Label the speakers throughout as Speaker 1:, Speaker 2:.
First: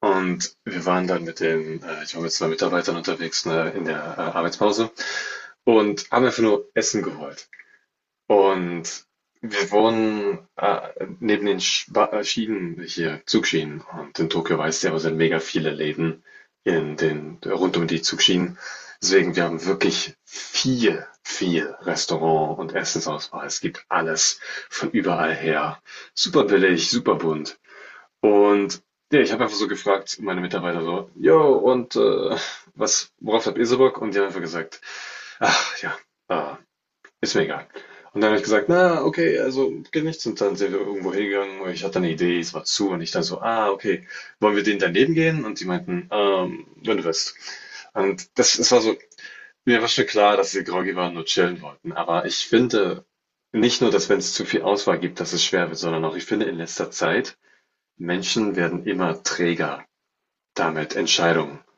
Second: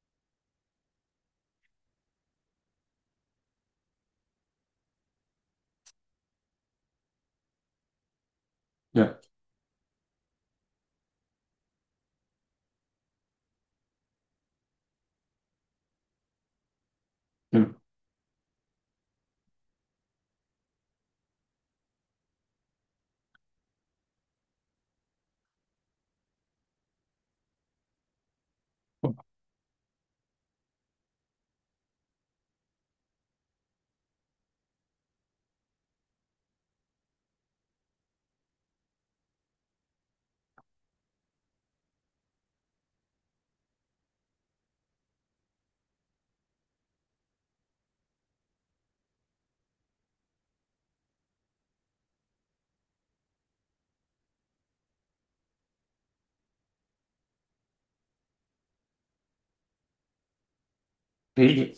Speaker 1: Und wir waren dann ich war mit zwei Mitarbeitern unterwegs, ne, in der Arbeitspause und haben einfach nur Essen geholt. Und
Speaker 2: Ja,
Speaker 1: wir wohnen neben den Schwa Schienen hier, Zugschienen. Und in Tokio weißt du ja, sind mega viele Läden
Speaker 2: ja.
Speaker 1: rund um die Zugschienen. Deswegen, wir haben wirklich viel, viel Restaurant und Essensauswahl. Es gibt alles von überall her. Super billig, super bunt. Und ja, ich habe einfach so gefragt, meine Mitarbeiter so, jo, und worauf habt ihr so Bock? Und die haben einfach gesagt, ach ja, äh, ist mir egal. Und dann habe ich gesagt, na, okay, also geht nichts. Und dann sind wir irgendwo hingegangen und ich hatte eine Idee, es war zu. Und ich dann so, ah, okay, wollen wir denen daneben gehen? Und die meinten, wenn du willst. Und es war so, mir war schon klar, dass sie groggy waren und nur chillen wollten. Aber ich finde nicht nur, dass wenn es zu viel Auswahl gibt, dass es schwer wird, sondern auch, ich finde in letzter Zeit, Menschen werden immer träger, damit Entscheidungen,
Speaker 2: Okay,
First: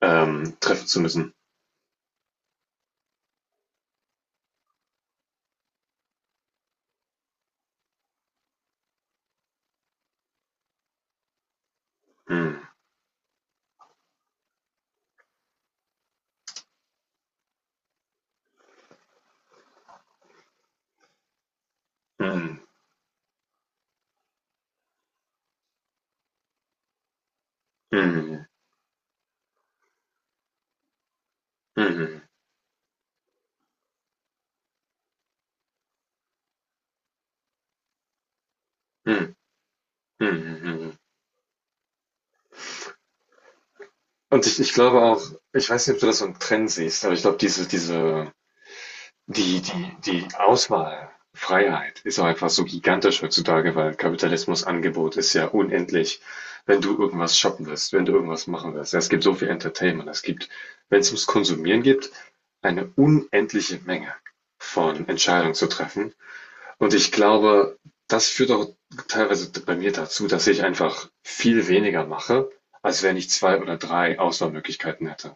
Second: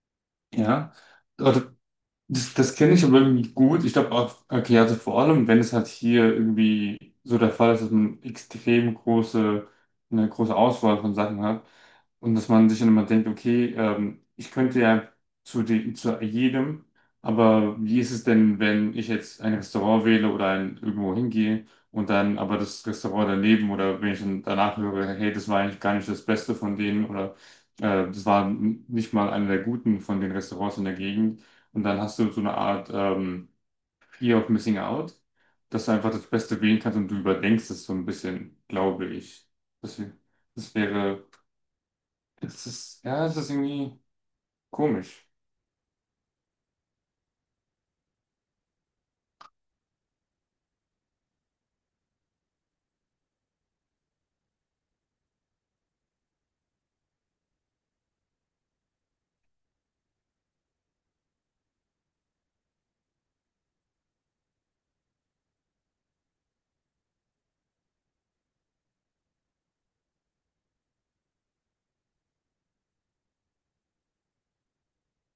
Speaker 1: treffen
Speaker 2: ja.
Speaker 1: zu müssen.
Speaker 2: Oder Das kenne ich aber irgendwie gut. Ich glaube auch, okay, also vor allem, wenn es halt hier irgendwie so der Fall ist, dass man extrem große, eine große Auswahl von Sachen hat und dass
Speaker 1: Hm,
Speaker 2: man sich dann immer denkt, okay, ich könnte ja zu dem, zu jedem, aber wie ist es denn, wenn ich jetzt ein Restaurant wähle oder ein, irgendwo hingehe und dann aber
Speaker 1: hm,
Speaker 2: das Restaurant daneben oder wenn ich dann danach höre, hey, das war eigentlich gar nicht das Beste von denen oder das
Speaker 1: hm,
Speaker 2: war nicht mal einer der guten von den Restaurants in der Gegend
Speaker 1: hm,
Speaker 2: und dann hast
Speaker 1: hm,
Speaker 2: du so eine Art Fear of Missing Out, dass du einfach das Beste wählen kannst und du überdenkst es so ein bisschen, glaube
Speaker 1: hm,
Speaker 2: ich. Das, wär-
Speaker 1: hm, hm,
Speaker 2: Das
Speaker 1: hm.
Speaker 2: wäre, das ist, ja, es ist irgendwie
Speaker 1: Und ich glaube auch,
Speaker 2: komisch.
Speaker 1: ich weiß nicht, ob du das so einen Trend siehst, aber ich glaube, diese, diese Die die die Auswahlfreiheit ist auch einfach so gigantisch heutzutage, weil Kapitalismus Angebot ist ja unendlich. Wenn du irgendwas shoppen willst, wenn du irgendwas machen willst. Es gibt so viel Entertainment. Es gibt, wenn es ums Konsumieren geht, eine unendliche Menge von Entscheidungen zu treffen. Und ich glaube, das führt auch teilweise bei mir dazu, dass ich einfach viel weniger mache, als wenn ich zwei oder drei Auswahlmöglichkeiten hätte.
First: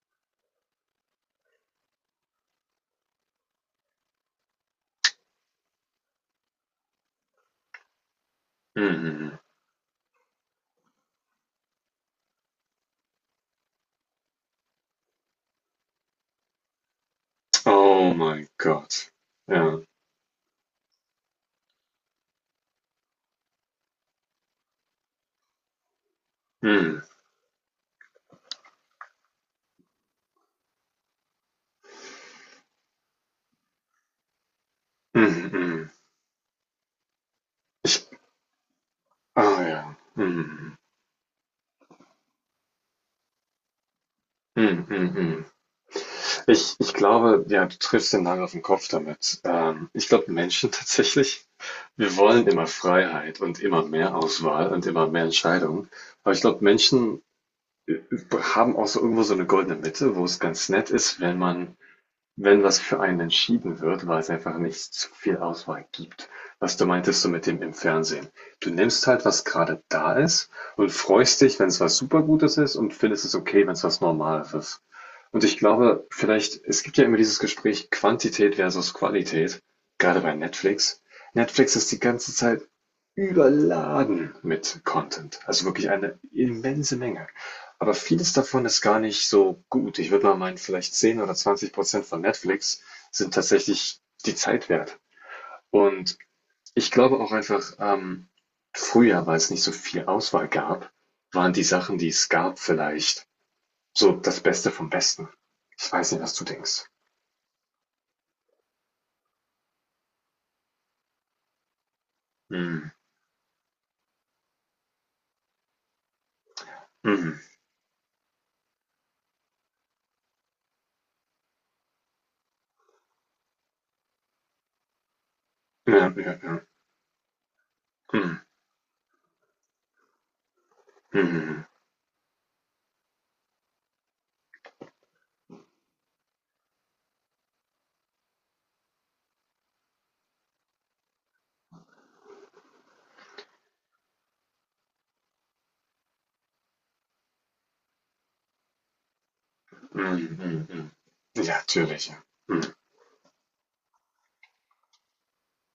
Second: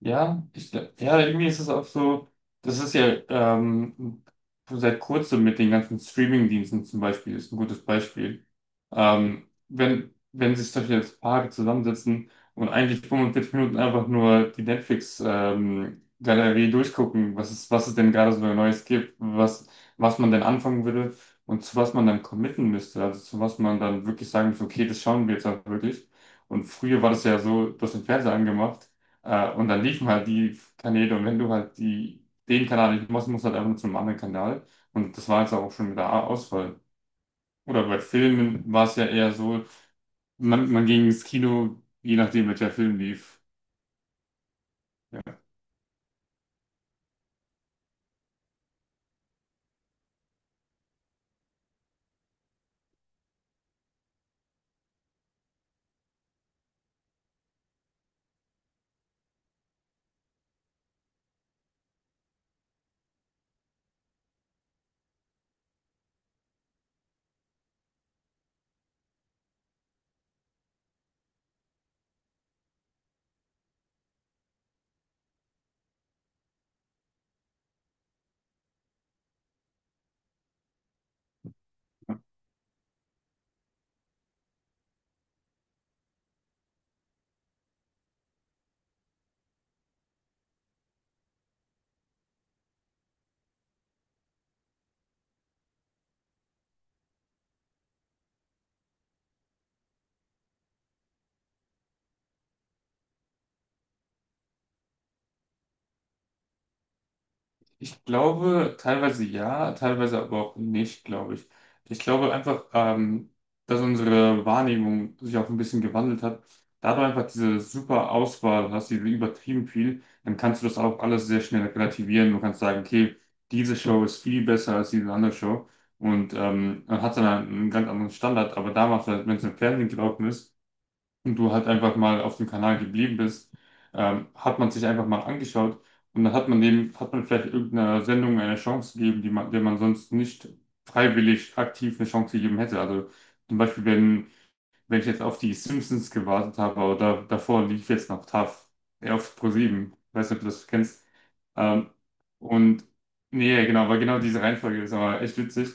Speaker 2: Ja, ja, irgendwie ist es auch so, das ist ja seit kurzem mit den ganzen Streaming-Diensten zum Beispiel, ist ein gutes Beispiel.
Speaker 1: Mhm.
Speaker 2: Wenn sich solche jetzt Paare zusammensetzen und eigentlich 45 Minuten einfach nur die Netflix-Galerie durchgucken, was es denn
Speaker 1: Oh
Speaker 2: gerade so
Speaker 1: mein
Speaker 2: Neues
Speaker 1: Gott.
Speaker 2: gibt, was,
Speaker 1: Ja.
Speaker 2: was man denn anfangen würde und zu was man dann committen müsste, also zu was man dann wirklich sagen müsste, okay, das schauen wir jetzt auch wirklich. Und
Speaker 1: Mhm.
Speaker 2: früher war das ja so, du hast den Fernseher angemacht, und dann liefen halt die Kanäle, und wenn du halt die, den Kanal nicht machst, musst du halt einfach nur zum anderen Kanal, und das war
Speaker 1: Mhm,
Speaker 2: jetzt auch schon
Speaker 1: mhm.
Speaker 2: mit der Auswahl. Oder bei
Speaker 1: Ich,
Speaker 2: Filmen war es ja eher
Speaker 1: ah
Speaker 2: so,
Speaker 1: ja.
Speaker 2: man,
Speaker 1: Mhm.
Speaker 2: man ging ins Kino, je nachdem, welcher Film lief.
Speaker 1: Mhm, mhm. Mhm. Ich glaube, ja, du triffst den Nagel auf den Kopf damit. Ich glaube, Menschen tatsächlich, wir wollen immer Freiheit und immer mehr Auswahl und immer mehr Entscheidungen. Aber ich glaube, Menschen äh, haben auch so irgendwo so eine goldene Mitte, wo es ganz nett ist, wenn was für einen entschieden wird, weil es einfach nicht so viel Auswahl gibt. Was du meintest du mit dem im Fernsehen. Du nimmst halt, was gerade da ist und freust dich, wenn es was Supergutes ist und findest es okay, wenn es was Normales ist. Und ich glaube, vielleicht, es gibt ja immer dieses Gespräch Quantität versus Qualität, gerade bei Netflix. Netflix ist die ganze Zeit überladen mit Content, also wirklich eine immense Menge. Aber vieles davon ist gar nicht so gut. Ich würde mal meinen, vielleicht 10 oder 20% von Netflix sind tatsächlich die Zeit wert. Und ich glaube auch einfach, früher, weil es nicht so viel Auswahl gab, waren die Sachen, die es gab, vielleicht so das Beste vom Besten. Ich weiß nicht, was du denkst.
Speaker 2: Ich glaube, teilweise ja, teilweise aber auch nicht, glaube ich. Ich glaube einfach,
Speaker 1: Hm,
Speaker 2: dass unsere Wahrnehmung sich auch ein bisschen gewandelt hat. Da du einfach
Speaker 1: mhm.
Speaker 2: diese super Auswahl hast, diese übertrieben viel, dann kannst du das auch alles sehr schnell relativieren. Du kannst sagen, okay, diese Show ist viel besser als diese andere Show.
Speaker 1: Ja,
Speaker 2: Und
Speaker 1: ja, ja.
Speaker 2: man hat dann einen ganz anderen
Speaker 1: Hm,
Speaker 2: Standard. Aber damals, wenn es im Fernsehen gelaufen ist, und du
Speaker 1: mhm,
Speaker 2: halt einfach mal auf dem Kanal geblieben bist, hat man sich einfach mal angeschaut, und dann hat man dem, hat man vielleicht irgendeiner Sendung eine Chance gegeben, die man, der man sonst nicht freiwillig aktiv eine Chance gegeben hätte. Also zum Beispiel, wenn ich jetzt auf die Simpsons gewartet habe, aber da, davor lief jetzt noch Taff, ja, auf ProSieben.
Speaker 1: mhm,
Speaker 2: Weiß nicht, ob du
Speaker 1: mhm,
Speaker 2: das
Speaker 1: mhm.
Speaker 2: kennst.
Speaker 1: Ja,
Speaker 2: Ähm,
Speaker 1: natürlich. Ja. Hm.
Speaker 2: und nee, genau, weil genau diese Reihenfolge ist aber echt witzig.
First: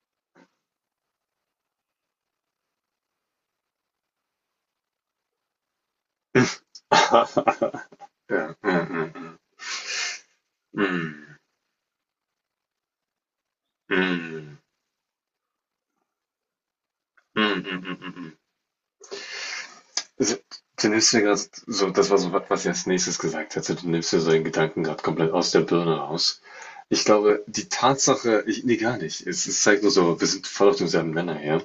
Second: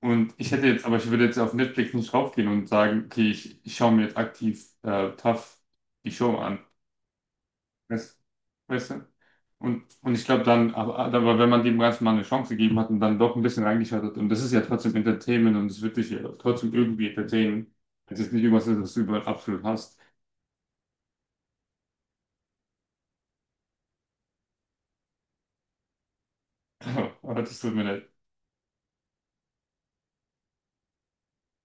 Speaker 2: Und ich hätte jetzt, aber ich würde jetzt auf Netflix nicht raufgehen und sagen, okay, ich schaue mir jetzt aktiv Taff die Show an. Weißt,
Speaker 1: Ja, ja, ja,
Speaker 2: weißt du?
Speaker 1: ja,
Speaker 2: Und ich glaube dann, aber,
Speaker 1: hm.
Speaker 2: aber wenn man dem Ganzen mal eine Chance gegeben hat und dann doch ein bisschen reingeschaut hat, und das ist
Speaker 1: Hm,
Speaker 2: ja trotzdem Entertainment und es wird dich ja trotzdem irgendwie
Speaker 1: hm,
Speaker 2: entertainen,
Speaker 1: hm, hm,
Speaker 2: es ist
Speaker 1: hm.
Speaker 2: nicht irgendwas, was du über den Apfel hast.
Speaker 1: So, du nimmst dir gerade so, das war so was, was ich als nächstes gesagt hätte. Du nimmst dir so den Gedanken gerade komplett aus der Birne raus. Ich
Speaker 2: Aber
Speaker 1: glaube,
Speaker 2: das
Speaker 1: die
Speaker 2: tut mir leid.
Speaker 1: Tatsache, nee, gar nicht. Es zeigt nur so, wir sind voll auf demselben Nenner her.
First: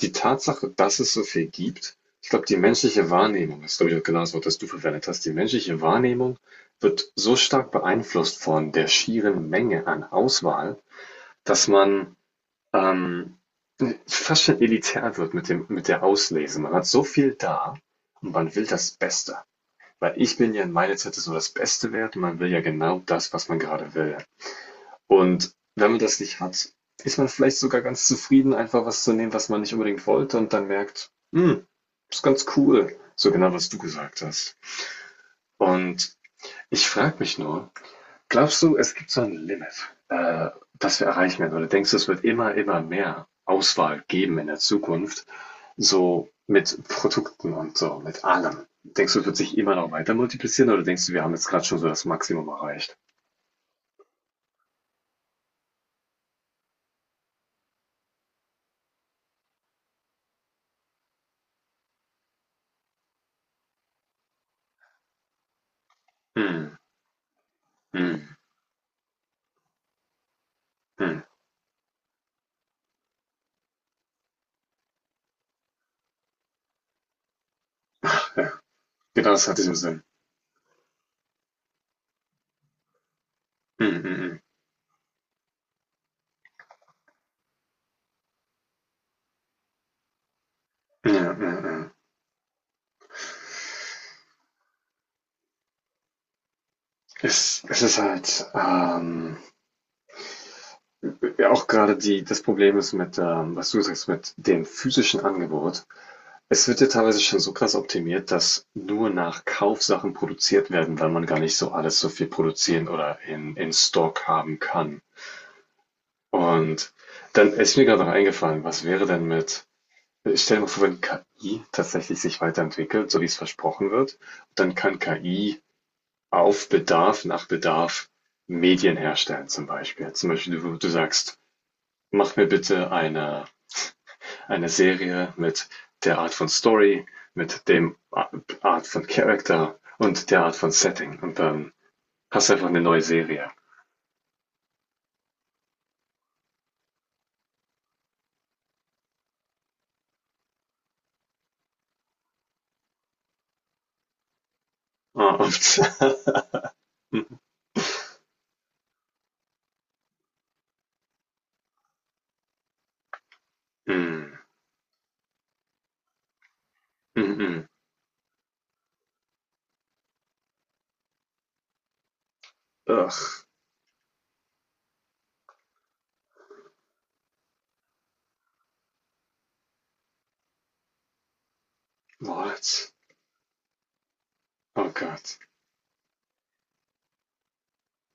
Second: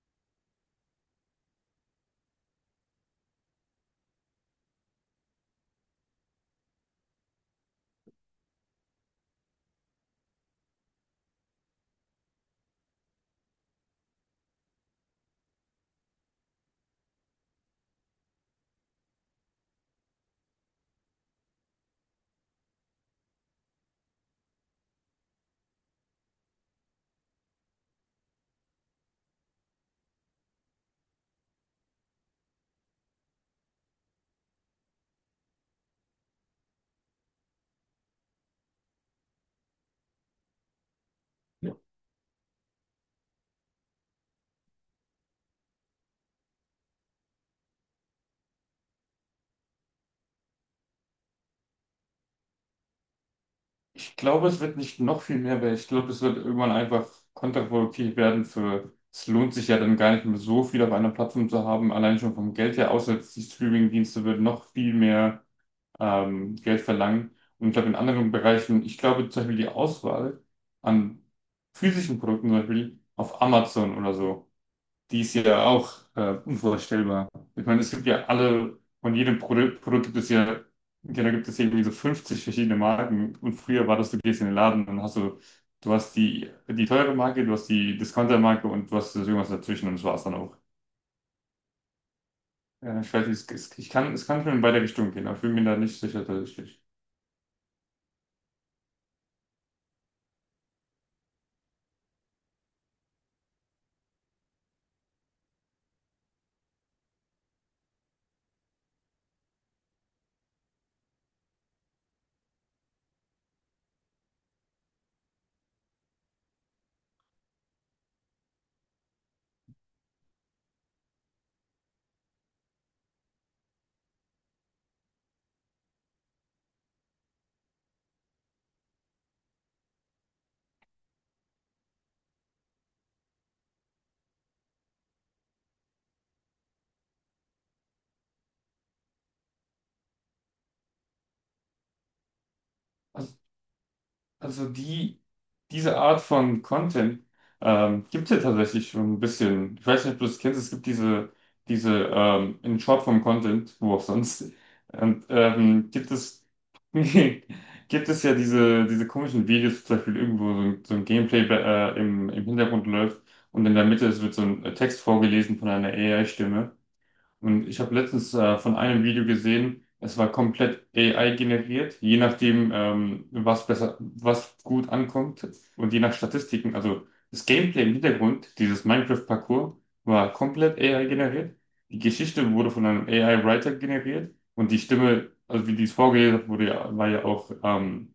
Speaker 1: Die Tatsache, dass es so viel gibt, ich glaube, die menschliche Wahrnehmung, das ist, glaube ich, auch genau das Wort, das du verwendet hast, die menschliche Wahrnehmung wird so stark beeinflusst von der schieren Menge an Auswahl, dass man ähm, fast schon elitär wird mit der Auslese. Man hat so viel da und man will das Beste. Weil ich bin ja in meiner Zeit so das Beste wert und man will ja genau das, was man gerade will. Und wenn man das nicht hat, ist man vielleicht sogar ganz zufrieden, einfach was zu nehmen, was man nicht unbedingt wollte und dann merkt, ist ganz cool. So genau, was du gesagt hast. Und ich frage mich nur, glaubst du, es gibt so ein Limit, das wir erreichen werden? Oder
Speaker 2: Ja.
Speaker 1: denkst du, es wird immer, immer mehr Auswahl geben in der Zukunft, so mit Produkten und so, mit allem? Denkst du, es wird sich immer noch weiter multiplizieren oder denkst du, wir haben jetzt gerade schon so das Maximum erreicht?
Speaker 2: Ich glaube, es wird nicht noch viel mehr, weil ich glaube, es wird irgendwann einfach kontraproduktiv werden für, es lohnt sich ja dann gar nicht mehr so viel auf einer Plattform zu haben, allein schon vom Geld her, außer die Streaming-Dienste würden noch viel mehr
Speaker 1: Hm,
Speaker 2: Geld verlangen. Und ich glaube, in anderen
Speaker 1: hm,
Speaker 2: Bereichen, ich glaube zum Beispiel die Auswahl
Speaker 1: hm.
Speaker 2: an physischen Produkten, zum Beispiel auf Amazon oder so, die ist ja auch unvorstellbar. Ich meine, es gibt ja alle, von
Speaker 1: Genau,
Speaker 2: jedem
Speaker 1: das hat diesen
Speaker 2: Produkt,
Speaker 1: Sinn.
Speaker 2: Produkt gibt es ja, ja, da gibt es irgendwie so 50 verschiedene Marken. Und früher war
Speaker 1: Hm,
Speaker 2: das,
Speaker 1: hm,
Speaker 2: du
Speaker 1: hm.
Speaker 2: gehst in den Laden und hast so, du hast die, die teure Marke, du hast die Discounter-Marke und du hast irgendwas dazwischen, und das war's dann auch.
Speaker 1: Ja, ja, ja.
Speaker 2: Ja, ich weiß nicht, ich kann, es kann schon in beide Richtungen gehen, aber ich bin mir da nicht sicher tatsächlich.
Speaker 1: Es ist halt ja, auch gerade das Problem ist mit, was du sagst, mit dem physischen Angebot. Es wird ja teilweise schon so krass optimiert, dass nur nach Kauf Sachen produziert werden, weil man gar nicht so alles so viel produzieren oder in Stock haben kann. Und dann ist mir gerade noch eingefallen, was wäre denn mit, stell dir mal vor, wenn KI tatsächlich sich weiterentwickelt, so wie es versprochen wird, dann kann KI auf Bedarf, nach Bedarf Medien herstellen zum Beispiel. Zum Beispiel, du sagst, mach mir bitte eine Serie mit der Art von Story, mit dem Art von Character und der Art von Setting. Und dann hast du einfach eine neue Serie.
Speaker 2: Also die, diese Art von Content gibt es ja tatsächlich schon ein bisschen. Ich weiß nicht, ob du das kennst, es gibt diese in Shortform Content, wo auch sonst. Und
Speaker 1: Ah, und
Speaker 2: gibt es, gibt es ja diese komischen Videos, zum Beispiel irgendwo so ein Gameplay im, im Hintergrund läuft und in der Mitte es wird
Speaker 1: mm,
Speaker 2: so ein Text vorgelesen von einer AI-Stimme.
Speaker 1: mm, mm.
Speaker 2: Und ich habe letztens von einem Video gesehen, es war komplett AI generiert, je nachdem,
Speaker 1: Ugh.
Speaker 2: was besser, was gut ankommt und je nach Statistiken. Also das Gameplay im Hintergrund, dieses Minecraft-Parcours, war komplett AI generiert. Die Geschichte wurde von
Speaker 1: What?
Speaker 2: einem AI-Writer generiert, und die
Speaker 1: Oh
Speaker 2: Stimme,
Speaker 1: Gott.
Speaker 2: also wie die es vorgelesen hat, wurde ja, war ja auch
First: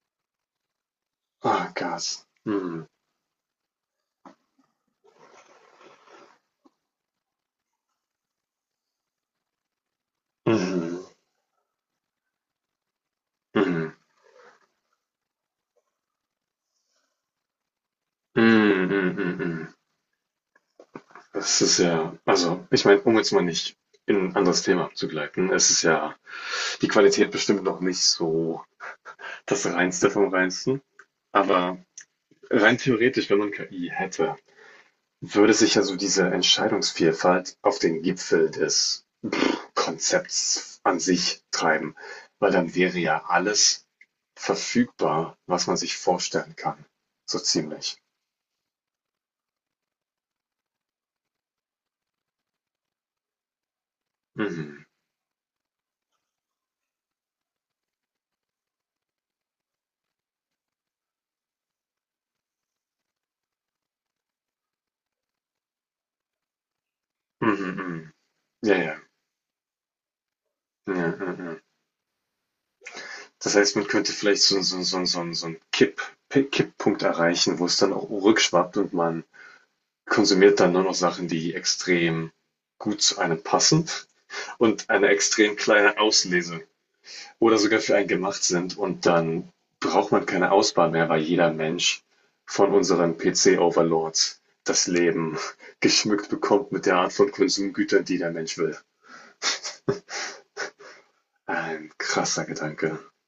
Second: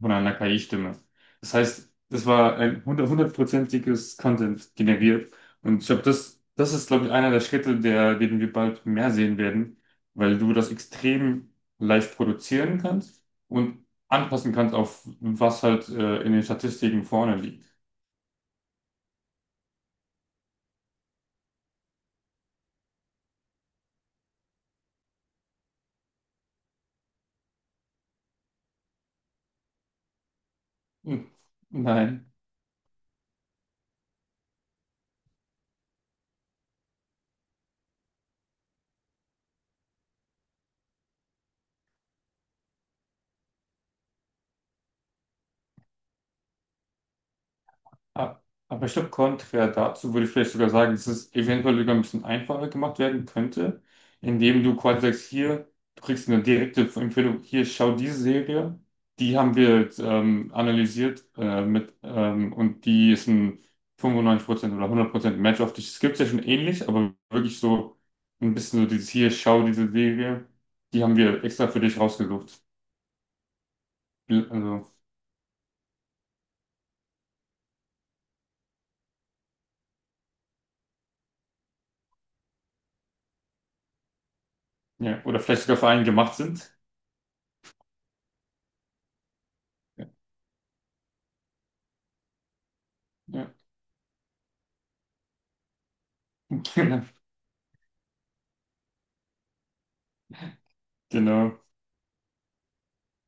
Speaker 2: von einer KI-Stimme. Das
Speaker 1: Oh
Speaker 2: heißt,
Speaker 1: Gott.
Speaker 2: das war ein
Speaker 1: Mm,
Speaker 2: hundertprozentiges Content generiert. Und ich glaube, das, das ist, glaube ich, einer der Schritte, der, den wir bald mehr sehen werden, weil du das
Speaker 1: mm,
Speaker 2: extrem leicht produzieren kannst
Speaker 1: mm,
Speaker 2: und
Speaker 1: mm,
Speaker 2: anpassen kannst auf was halt in den Statistiken vorne liegt.
Speaker 1: mm, mm, mm. Mm. Das ist ja, also, ich meine, um jetzt mal nicht in ein anderes Thema abzugleiten, es ist ja die Qualität bestimmt noch nicht so das Reinste vom Reinsten,
Speaker 2: Hm.
Speaker 1: aber
Speaker 2: Nein.
Speaker 1: rein theoretisch, wenn man KI hätte, würde sich also diese Entscheidungsvielfalt auf den Gipfel des Konzepts an sich treiben, weil dann wäre ja alles verfügbar, was man sich vorstellen kann. So ziemlich.
Speaker 2: Ah, aber ich glaube, konträr dazu würde ich vielleicht sogar sagen, dass es eventuell sogar ein bisschen einfacher gemacht werden könnte, indem du
Speaker 1: Mhm.
Speaker 2: quasi sagst, hier, du kriegst eine direkte Empfehlung, hier, schau diese Serie, die haben wir jetzt, analysiert mit, und die ist ein 95% oder 100% Match auf dich. Es gibt ja schon ähnlich, aber wirklich
Speaker 1: Mhm,
Speaker 2: so
Speaker 1: mhm.
Speaker 2: ein
Speaker 1: Ja,
Speaker 2: bisschen so
Speaker 1: ja.
Speaker 2: dieses hier, schau diese Serie,
Speaker 1: Ja,
Speaker 2: die haben
Speaker 1: ja,
Speaker 2: wir
Speaker 1: ja.
Speaker 2: extra für dich rausgesucht.
Speaker 1: Das heißt, man könnte vielleicht so, so,
Speaker 2: Also,
Speaker 1: so, so, so einen Kipppunkt erreichen, wo es dann auch rückschwappt und man konsumiert dann nur noch Sachen, die extrem gut zu einem passen und eine
Speaker 2: ja, oder
Speaker 1: extrem
Speaker 2: vielleicht sogar für
Speaker 1: kleine
Speaker 2: einen gemacht
Speaker 1: Auslese
Speaker 2: sind.
Speaker 1: oder sogar für einen gemacht sind. Und dann braucht man keine Auswahl mehr, weil jeder Mensch von unseren
Speaker 2: Ja,
Speaker 1: PC-Overlords das Leben geschmückt bekommt mit der Art von Konsumgütern, die der Mensch will.
Speaker 2: genau.
Speaker 1: Ein krasser Gedanke.